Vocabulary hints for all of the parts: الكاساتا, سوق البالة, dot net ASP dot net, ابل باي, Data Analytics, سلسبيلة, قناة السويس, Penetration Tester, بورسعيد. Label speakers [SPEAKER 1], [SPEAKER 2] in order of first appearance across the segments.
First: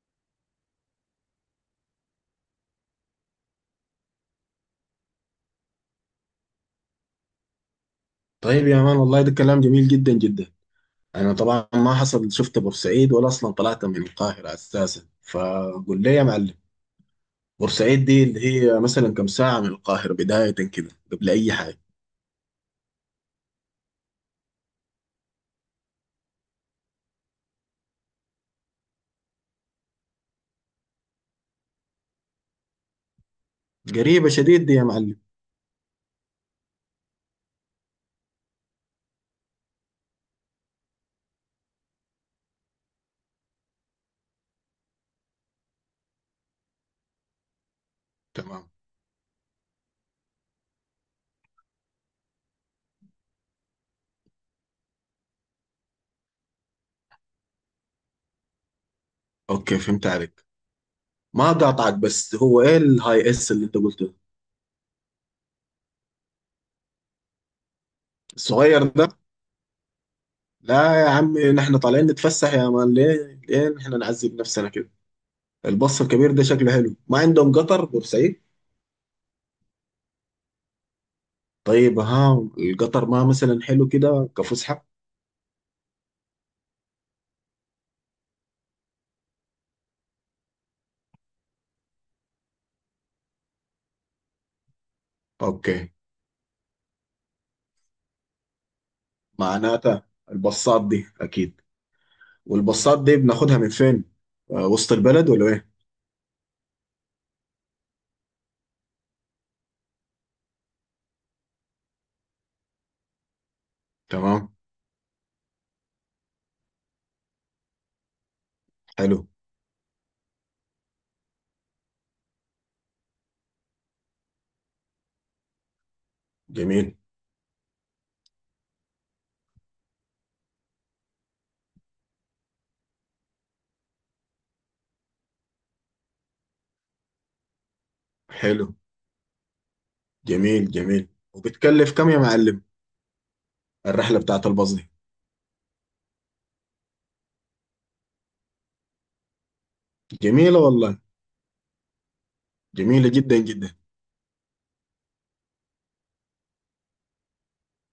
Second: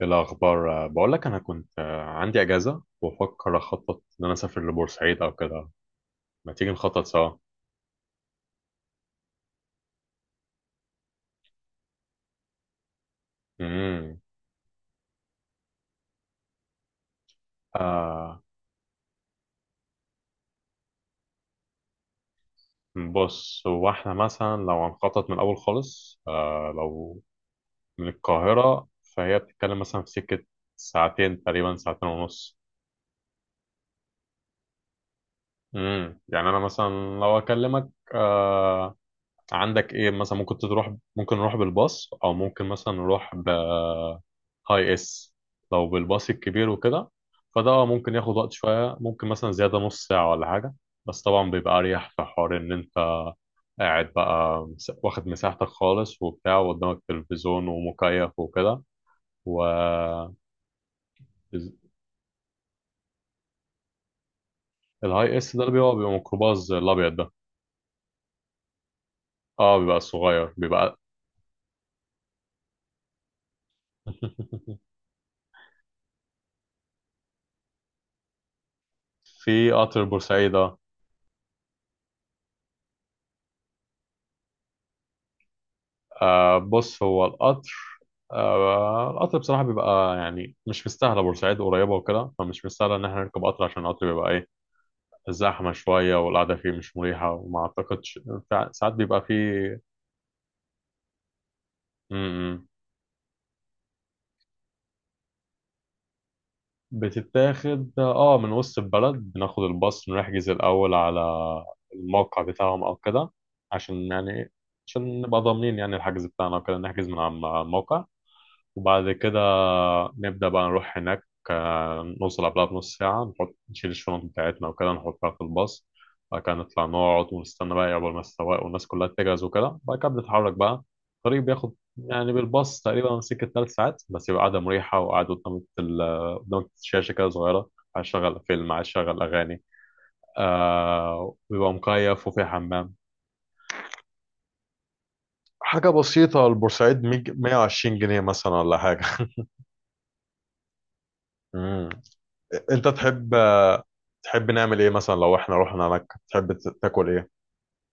[SPEAKER 1] إيه الأخبار؟ بقول لك أنا كنت عندي أجازة وبفكر أخطط إن أنا أسافر لبورسعيد أو كده. ما تيجي نخطط سوا؟
[SPEAKER 2] طيب يا مان، والله ده كلام جميل جدا جدا. انا طبعا ما حصل شفت بورسعيد ولا اصلا طلعت من
[SPEAKER 1] امم
[SPEAKER 2] القاهره اساسا، فقول لي يا معلم. بورسعيد دي اللي
[SPEAKER 1] آه
[SPEAKER 2] هي مثلا كم ساعه من القاهره؟ بدايه كده قبل اي حاجه.
[SPEAKER 1] بص، هو إحنا مثلا لو هنخطط من الأول خالص لو من القاهرة، فهي بتتكلم مثلا في سكة ساعتين تقريبا، ساعتين ونص.
[SPEAKER 2] قريبه شديد دي يا معلم.
[SPEAKER 1] يعني أنا مثلا لو أكلمك آه عندك إيه مثلا، ممكن تروح، ممكن نروح بالباص أو ممكن مثلا نروح ب اي اس. لو بالباص الكبير وكده فده ممكن ياخد وقت
[SPEAKER 2] تمام.
[SPEAKER 1] شوية، ممكن مثلا زيادة نص ساعة ولا حاجة. بس طبعا بيبقى أريح في حوار إن أنت قاعد بقى، واخد مساحتك خالص وبتاع، وقدامك تلفزيون ومكيف وكده، و...
[SPEAKER 2] اوكي، فهمت عليك. ما
[SPEAKER 1] الز-
[SPEAKER 2] قاطعك، بس هو ايه الهاي اس اللي انت قلته؟
[SPEAKER 1] الهاي اس ده اللي بيبقى ميكروباص الأبيض ده.
[SPEAKER 2] الصغير ده.
[SPEAKER 1] اه، بيبقى الصغير بيبقى.
[SPEAKER 2] لا يا عمي، نحن طالعين نتفسح يا مان، ليه ليه نحن نعذب نفسنا كده؟ البص الكبير ده شكله حلو. ما عندهم قطر بورسعيد؟
[SPEAKER 1] في قطر بورسعيدة؟
[SPEAKER 2] طيب ها. القطر ما مثلا حلو كده كفسحة؟
[SPEAKER 1] آه بص، هو القطر... القطر بصراحة بيبقى يعني مش مستاهلة، بورسعيد قريبة وكده فمش مستاهلة إن احنا نركب قطر، عشان القطر بيبقى إيه، زحمة
[SPEAKER 2] اوكي.
[SPEAKER 1] شوية والقعدة فيه مش مريحة، وما أعتقدش. ساعات بيبقى فيه
[SPEAKER 2] معناتها البصات دي اكيد.
[SPEAKER 1] م- م.
[SPEAKER 2] والبصات دي بناخدها من فين؟ وسط البلد ولا ايه؟
[SPEAKER 1] بتتاخد آه من وسط البلد، بناخد الباص، نحجز الأول على الموقع بتاعهم أو كده، عشان يعني إيه،
[SPEAKER 2] تمام.
[SPEAKER 1] عشان نبقى ضامنين يعني الحجز بتاعنا وكده، نحجز من على الموقع، وبعد
[SPEAKER 2] حلو.
[SPEAKER 1] كده نبدأ بقى نروح هناك. نوصل قبلها بنص ساعة، نحط نشيل الشنط بتاعتنا وكده نحطها في الباص، بعد كده نطلع
[SPEAKER 2] جميل.
[SPEAKER 1] نقعد ونستنى بقى قبل ما السواق والناس كلها تجهز وكده، بعد كده بنتحرك بقى. الطريق بياخد يعني بالباص تقريبا سكة 3 ساعات بس، يبقى قاعدة مريحة، وقاعد قدام قدام شاشة كده صغيرة، عايز أشغل فيلم
[SPEAKER 2] حلو.
[SPEAKER 1] عايز أشغل أغاني.
[SPEAKER 2] جميل جميل
[SPEAKER 1] آه بيبقى
[SPEAKER 2] وبتكلف كم يا
[SPEAKER 1] مكيف وفيه
[SPEAKER 2] معلم
[SPEAKER 1] حمام،
[SPEAKER 2] الرحلة بتاعت الباص دي؟
[SPEAKER 1] حاجة بسيطة. البورسعيد 120 جنيه مثلا ولا حاجة.
[SPEAKER 2] جميلة والله.
[SPEAKER 1] مم. انت
[SPEAKER 2] جميلة
[SPEAKER 1] تحب
[SPEAKER 2] جدا جدا.
[SPEAKER 1] نعمل ايه مثلا لو احنا رحنا مكة، تحب تاكل ايه؟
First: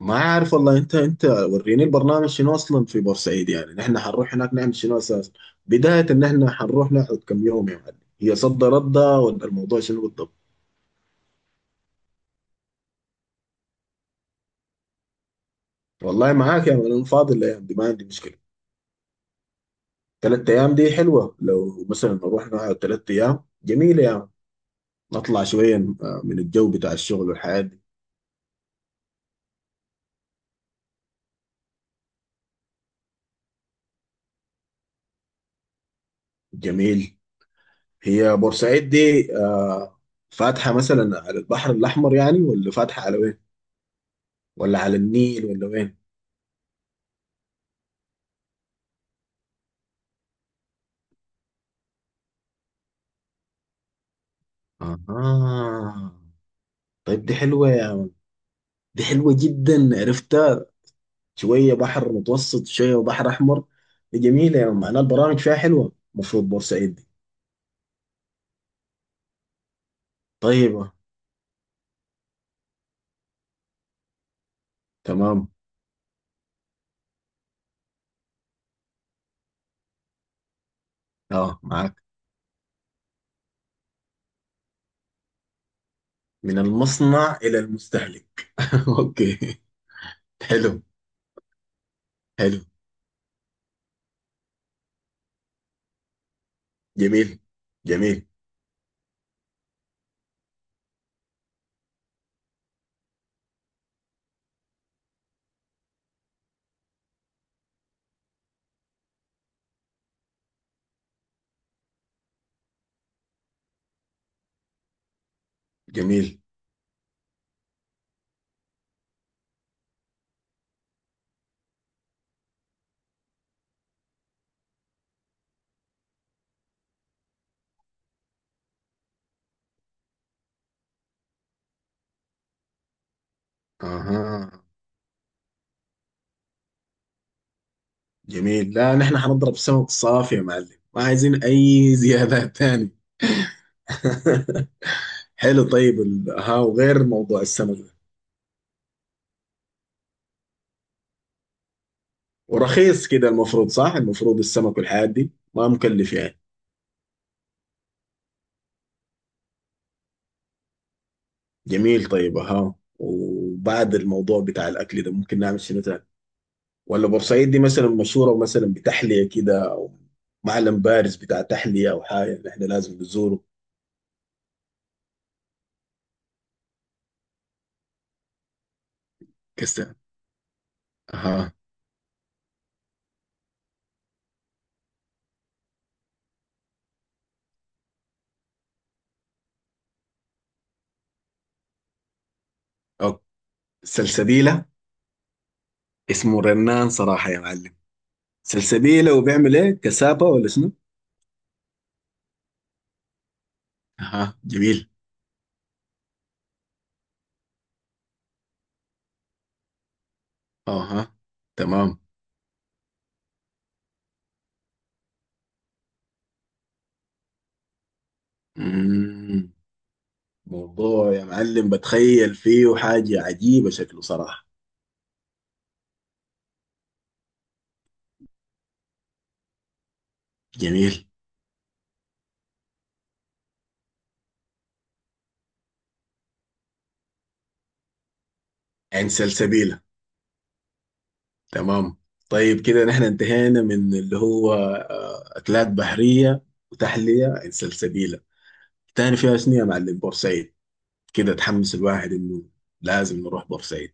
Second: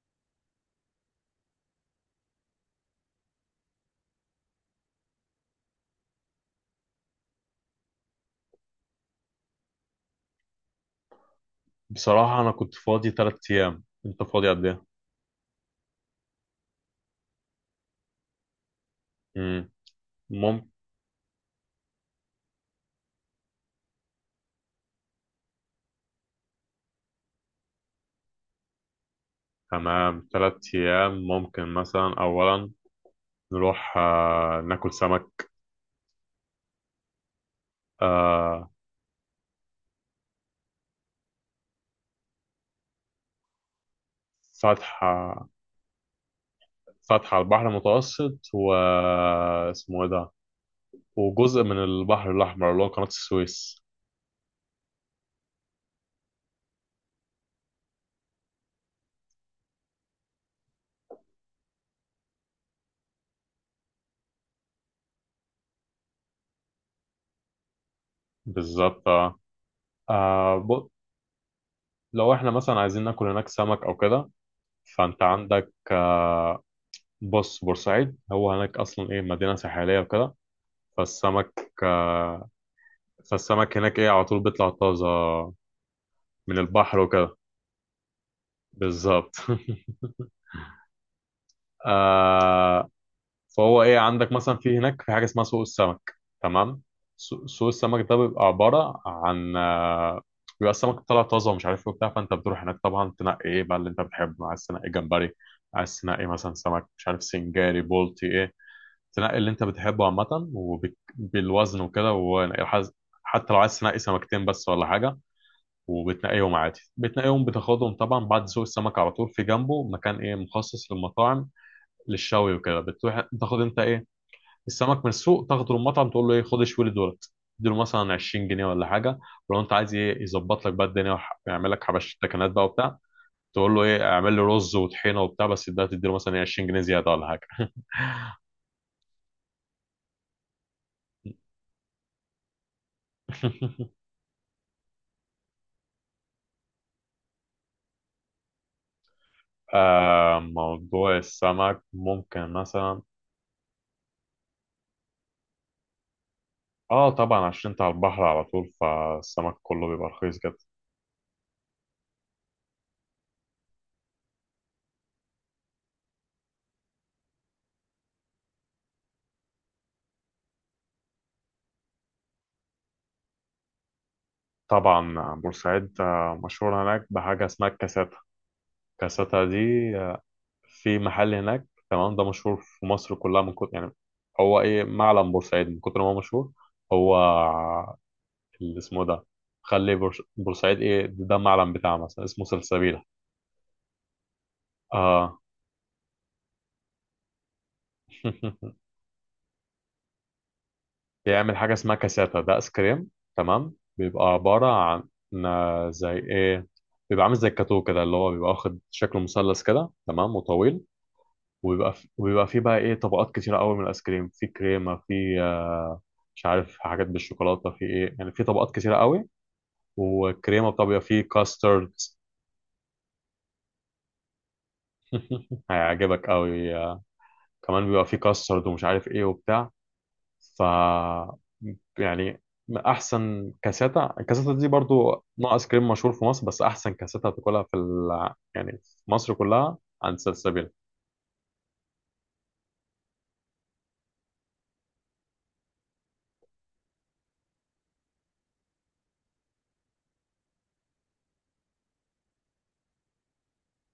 [SPEAKER 2] ما عارف والله. انت وريني البرنامج شنو اصلا في بورسعيد، يعني نحن حنروح هناك نعمل شنو اساسا؟ بداية ان احنا حنروح نقعد كم يوم يا معلم؟ هي صد ردة ولا الموضوع شنو بالضبط؟
[SPEAKER 1] بصراحة انا كنت فاضي 3 ايام، انت فاضي قد ايه؟
[SPEAKER 2] والله معاك يا مان، انا فاضي الايام دي، ما عندي مشكله.
[SPEAKER 1] امم
[SPEAKER 2] ثلاث
[SPEAKER 1] ممكن.
[SPEAKER 2] ايام دي حلوه، لو مثلا نروح نقعد ثلاث ايام جميله يا مان. نطلع شويه من الجو بتاع الشغل والحياه دي.
[SPEAKER 1] تمام، 3 ايام ممكن مثلا، اولا نروح ناكل سمك.
[SPEAKER 2] جميل. هي
[SPEAKER 1] آه.
[SPEAKER 2] بورسعيد دي فاتحه مثلا على البحر الاحمر يعني، ولا فاتحه على وين؟ ولا على
[SPEAKER 1] فتحة
[SPEAKER 2] النيل ولا وين؟
[SPEAKER 1] فتحة على البحر المتوسط، و اسمه ايه ده، وجزء من البحر الاحمر اللي هو قناة السويس.
[SPEAKER 2] اها. طيب، دي حلوه يا مان. دي حلوه جدا، عرفتها. شويه بحر متوسط، شويه بحر احمر. دي جميله يا مان، معناها البرامج فيها حلوه المفروض بورسعيد دي.
[SPEAKER 1] بالظبط اه. آه، ب-
[SPEAKER 2] طيبه.
[SPEAKER 1] لو احنا مثلا عايزين ناكل هناك سمك او كده، فانت
[SPEAKER 2] تمام.
[SPEAKER 1] عندك بص، بورسعيد هو هناك اصلا ايه، مدينه ساحليه وكده،
[SPEAKER 2] اه،
[SPEAKER 1] فالسمك
[SPEAKER 2] معاك.
[SPEAKER 1] آه، فالسمك هناك ايه، على طول بيطلع طازه من
[SPEAKER 2] من
[SPEAKER 1] البحر وكده،
[SPEAKER 2] المصنع الى المستهلك.
[SPEAKER 1] بالظبط.
[SPEAKER 2] اوكي. حلو. حلو.
[SPEAKER 1] آه. فهو ايه، عندك مثلا في هناك في حاجه اسمها سوق السمك، تمام.
[SPEAKER 2] جميل.
[SPEAKER 1] سوق السمك ده
[SPEAKER 2] جميل.
[SPEAKER 1] بيبقى عباره عن بيبقى السمك طالع طازه ومش عارف ايه وبتاع، فانت بتروح هناك طبعا تنقي ايه بقى اللي انت بتحبه، عايز تنقي جمبري، عايز تنقي مثلا سمك، مش عارف سنجاري بولتي إيه، تنقي اللي انت بتحبه عامة، وبالوزن وكده، وحز- حتى لو عايز تنقي سمكتين بس ولا حاجة،
[SPEAKER 2] جميل.
[SPEAKER 1] وبتنقيهم عادي، بتنقيهم بتاخدهم طبعا، بعد سوق السمك على طول في جنبه مكان ايه مخصص للمطاعم، للشوي وكده. بتروح تاخد انت ايه، السمك من السوق تاخده للمطعم تقول له ايه، خد اشوي لي دولت، تديله مثلا 20 جنيه ولا حاجة، ولو انت عايز ايه يظبط لك بقى الدنيا ويعمل لك حبش تكنات بقى وبتاع، تقول له ايه اعمل لي
[SPEAKER 2] اها،
[SPEAKER 1] رز وطحينة وبتاع، بس ده تديله مثلا إيه 20 جنيه زيادة ولا حاجة.
[SPEAKER 2] جميل. لا، نحن حنضرب سمك صافي يا معلم، ما عايزين اي زيادات تاني. حلو. طيب، ها، وغير موضوع السمك ده،
[SPEAKER 1] آه، موضوع السمك ممكن مثلا...
[SPEAKER 2] ورخيص كده المفروض، صح؟ المفروض السمك والحاجات دي ما مكلف يعني.
[SPEAKER 1] اه طبعا عشان انت على البحر على طول، فالسمك كله بيبقى رخيص جدا.
[SPEAKER 2] جميل. طيب ها، وبعد الموضوع بتاع الاكل ده ممكن نعمل شنو تاني؟ ولا بورسعيد دي مثلا مشهورة مثلا بتحلية كده، أو معلم بارز بتاع تحلية أو حاجة اللي إحنا لازم نزوره؟
[SPEAKER 1] طبعا بورسعيد مشهور هناك بحاجة اسمها الكاساتا. الكاساتا دي
[SPEAKER 2] كسر.
[SPEAKER 1] آه، في محل
[SPEAKER 2] اها.
[SPEAKER 1] هناك تمام، ده مشهور في مصر كلها، من كتر يعني هو ايه معلم بورسعيد، من كتر ما هو مشهور، هو اللي اسمه ده، خلي بورسعيد ايه ده معلم بتاعه مثلا اسمه سلسبيلة.
[SPEAKER 2] اوكي. سلسبيلة.
[SPEAKER 1] اه.
[SPEAKER 2] اسمه رنان صراحة يا معلم. سلسبيلة وبيعمل ايه، كسابة ولا شنو؟
[SPEAKER 1] بيعمل حاجة اسمها كاساتا، ده ايس كريم، تمام، بيبقى
[SPEAKER 2] اها،
[SPEAKER 1] عبارة
[SPEAKER 2] جميل.
[SPEAKER 1] عن زي ايه، بيبقى عامل زي الكاتو كده، اللي هو بيبقى واخد شكل مثلث كده تمام وطويل،
[SPEAKER 2] اها، تمام.
[SPEAKER 1] وبيبقى فيه بقى ايه طبقات كتيرة قوي من الايس كريم، في كريمة، في مش عارف حاجات بالشوكولاتة، في ايه يعني في طبقات كتيرة قوي،
[SPEAKER 2] مم.
[SPEAKER 1] والكريمة بتاع بيبقى
[SPEAKER 2] موضوع
[SPEAKER 1] فيه
[SPEAKER 2] يا معلم
[SPEAKER 1] كاسترد.
[SPEAKER 2] بتخيل فيه حاجة عجيبة شكله صراحة.
[SPEAKER 1] هيعجبك قوي. كمان بيبقى فيه كاسترد، ومش عارف ايه وبتاع، ف
[SPEAKER 2] جميل.
[SPEAKER 1] يعني احسن كاساتا، الكاساتا دي برضو نوع ايس كريم مشهور في مصر، بس احسن كاساتا هتاكلها في يعني في
[SPEAKER 2] عين
[SPEAKER 1] مصر كلها،
[SPEAKER 2] سلسبيلة.
[SPEAKER 1] عند سلسبيل.
[SPEAKER 2] تمام. طيب كده نحن انتهينا من اللي هو أكلات بحرية وتحلية عن سلسبيلة. تاني فيها شنو يا معلم بورسعيد؟ كده تحمس الواحد إنه لازم نروح بورسعيد.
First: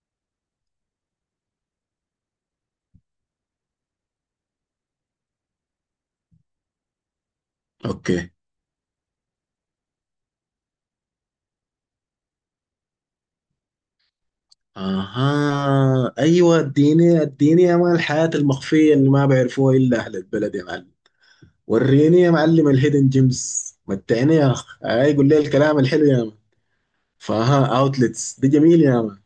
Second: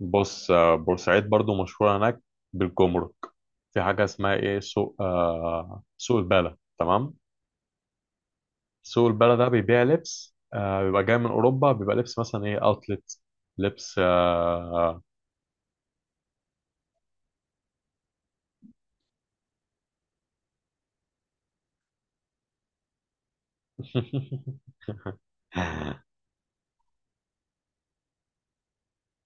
[SPEAKER 1] بص بورسعيد برضو مشهورة هناك بالجمرك، في حاجة اسمها ايه، سوق البالة تمام.
[SPEAKER 2] أوكي.
[SPEAKER 1] سوق البالة ده بيبيع لبس بيبقى جاي من اوروبا، بيبقى لبس مثلا ايه، اوتلت، لبس
[SPEAKER 2] أها، أيوة، اديني اديني يا مان الحياة المخفية اللي ما بيعرفوها إلا أهل البلد يا معلم. وريني يا معلم الهيدن جيمز، متعني يا أخ، أي قول لي الكلام الحلو يا مان. فها، أوتلتس دي جميل يا مان.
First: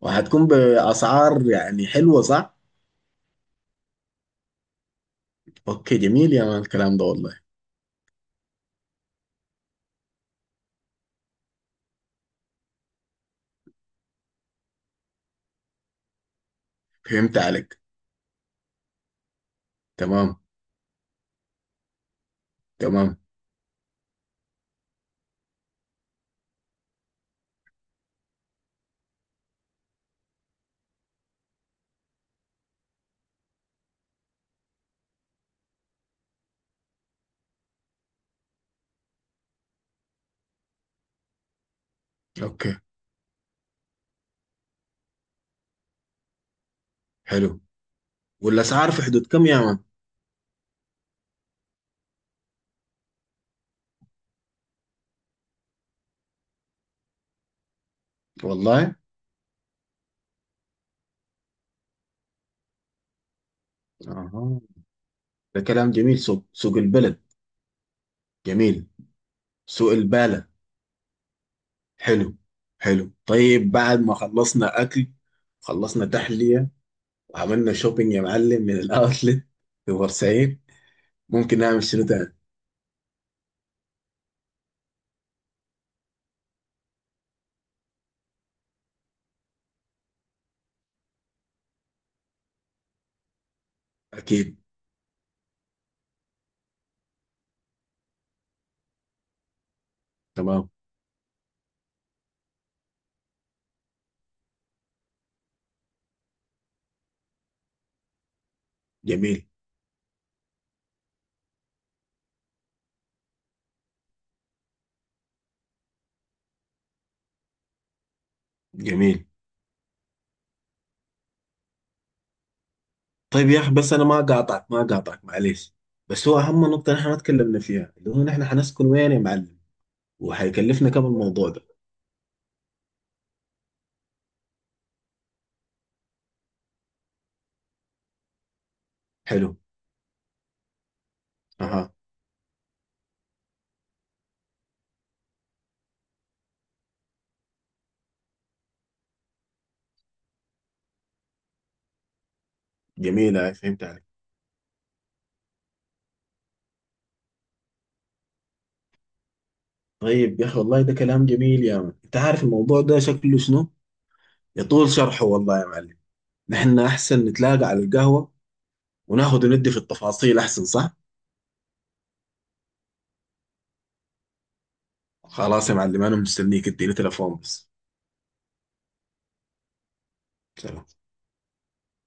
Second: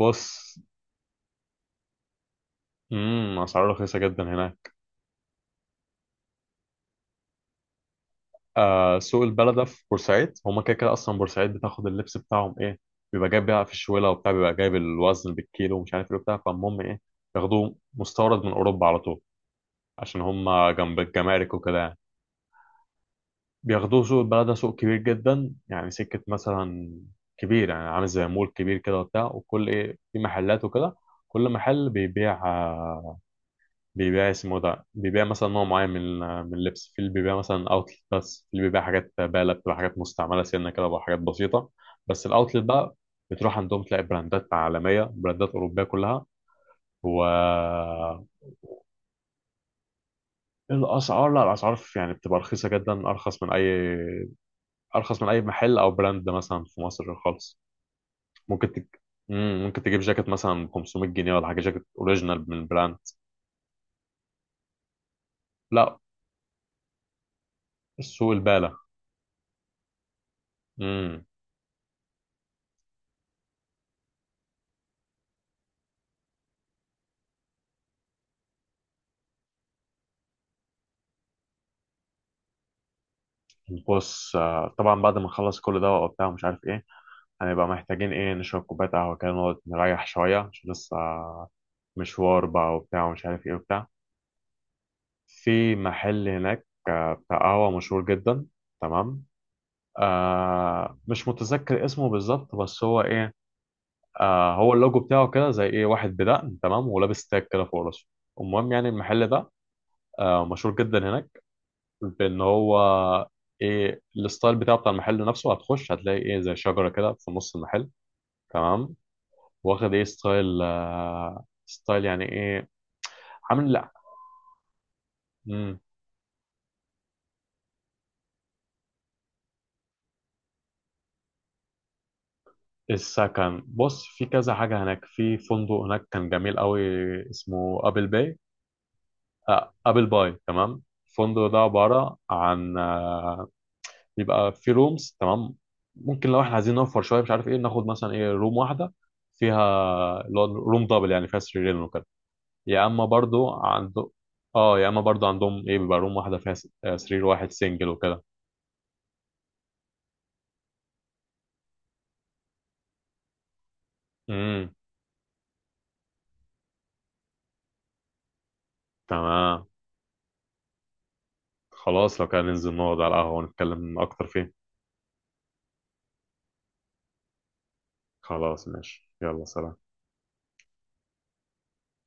[SPEAKER 2] وهتكون بأسعار يعني حلوة، صح؟
[SPEAKER 1] اسعاره رخيصة جدا هناك.
[SPEAKER 2] اوكي، جميل يا مان الكلام ده والله.
[SPEAKER 1] آه سوق البلدة في بورسعيد هما كده كده، أصلا بورسعيد بتاخد اللبس بتاعهم إيه، بيبقى جايب بقى في الشوالة وبتاع، بيبقى جايب الوزن بالكيلو، ومش عارف إيه وبتاع، فالمهم إيه
[SPEAKER 2] فهمت
[SPEAKER 1] بياخدوه
[SPEAKER 2] عليك.
[SPEAKER 1] مستورد من أوروبا على طول، عشان
[SPEAKER 2] تمام
[SPEAKER 1] هما جنب الجمارك وكده يعني،
[SPEAKER 2] تمام.
[SPEAKER 1] بياخدوه. سوق البلدة سوق كبير جدا يعني، سكة مثلا كبير يعني، عامل زي مول كبير كده وبتاع، وكل إيه في محلات وكده، كل محل بيبيع بيبيع اسمه ده، بيبيع مثلا نوع معين من اللبس، في اللي بيبيع مثلا اوتلت، بس في اللي بيبيع حاجات بالة بتبقى حاجات مستعملة سنة كده وحاجات بسيطة. بس الاوتلت
[SPEAKER 2] اوكي،
[SPEAKER 1] بقى بتروح عندهم تلاقي براندات عالمية، براندات أوروبية كلها، و...
[SPEAKER 2] حلو. والاسعار في حدود كم يا مان؟
[SPEAKER 1] الأسعار، لا الأسعار يعني بتبقى رخيصة جدا، أرخص من أي... أرخص من أي محل أو براند مثلا في مصر خالص. ممكن تج...
[SPEAKER 2] والله.
[SPEAKER 1] ممكن تجيب جاكيت مثلا ب 500 جنيه ولا حاجة، جاكيت أوريجينال من براند.
[SPEAKER 2] اها، ده كلام
[SPEAKER 1] لا،
[SPEAKER 2] جميل. سوق البلد.
[SPEAKER 1] السوق البالة.
[SPEAKER 2] جميل. سوق البالة.
[SPEAKER 1] مم.
[SPEAKER 2] حلو. حلو. طيب، بعد ما خلصنا اكل، خلصنا تحلية، وعملنا شوبينج يا معلم من الاوتلت في بورسعيد، ممكن نعمل شنو تاني؟
[SPEAKER 1] بص طبعا بعد ما نخلص كل ده وبتاع ومش عارف ايه، هنبقى محتاجين ايه نشرب كوباية قهوة كده، نقعد نريح شوية عشان لسه مشوار بقى وبتاع، ومش عارف ايه وبتاع.
[SPEAKER 2] اكيد.
[SPEAKER 1] في محل هناك بتاع قهوة مشهور جدا، تمام.
[SPEAKER 2] تمام.
[SPEAKER 1] آه مش متذكر اسمه بالظبط، بس هو ايه، آه هو اللوجو بتاعه كده زي ايه واحد بدقن تمام، ولابس تاج كده فوق راسه، المهم يعني المحل
[SPEAKER 2] جميل
[SPEAKER 1] ده مشهور جدا هناك، بان هو ايه الستايل بتاعه بتاع المحل نفسه، هتخش هتلاقي ايه زي شجره كده في نص المحل، تمام،
[SPEAKER 2] جميل.
[SPEAKER 1] واخد ايه ستايل ستايل يعني ايه،
[SPEAKER 2] طيب يا اخي،
[SPEAKER 1] عامل لا...
[SPEAKER 2] بس انا ما قاطعك معليش.
[SPEAKER 1] مم.
[SPEAKER 2] بس هو اهم نقطه نحن ما تكلمنا فيها اللي هو نحن حنسكن وين يا معلم؟ وحيكلفنا كم الموضوع ده؟
[SPEAKER 1] السكن بص، في كذا حاجه هناك، في فندق هناك كان جميل قوي اسمه ابل باي.
[SPEAKER 2] حلو.
[SPEAKER 1] آه ابل باي تمام، الفندق ده
[SPEAKER 2] اها،
[SPEAKER 1] عباره عن آه، بيبقى في رومز، تمام، ممكن لو احنا عايزين نوفر شويه مش عارف ايه، ناخد مثلا ايه روم واحده فيها اللي هو روم دبل يعني فيها سريرين وكده، يا اما
[SPEAKER 2] جميل.
[SPEAKER 1] برضو
[SPEAKER 2] هاي، فهمت عليك.
[SPEAKER 1] عنده... اه يا اما برضو عندهم ايه بيبقى روم واحده فيها سرير واحد سنجل وكده.
[SPEAKER 2] طيب يا اخي والله ده كلام جميل يا من، انت عارف الموضوع ده شكله شنو،
[SPEAKER 1] امم
[SPEAKER 2] يطول شرحه والله يا معلم. نحن احسن نتلاقى على القهوه وناخذ
[SPEAKER 1] تمام،
[SPEAKER 2] وندي في التفاصيل احسن، صح؟
[SPEAKER 1] خلاص لو كان ننزل نقعد على القهوه ونتكلم اكتر فيه.
[SPEAKER 2] خلاص يا معلم، انا مستنيك، اديني تليفون بس.
[SPEAKER 1] خلاص ماشي، يلا سلام.
[SPEAKER 2] سلام.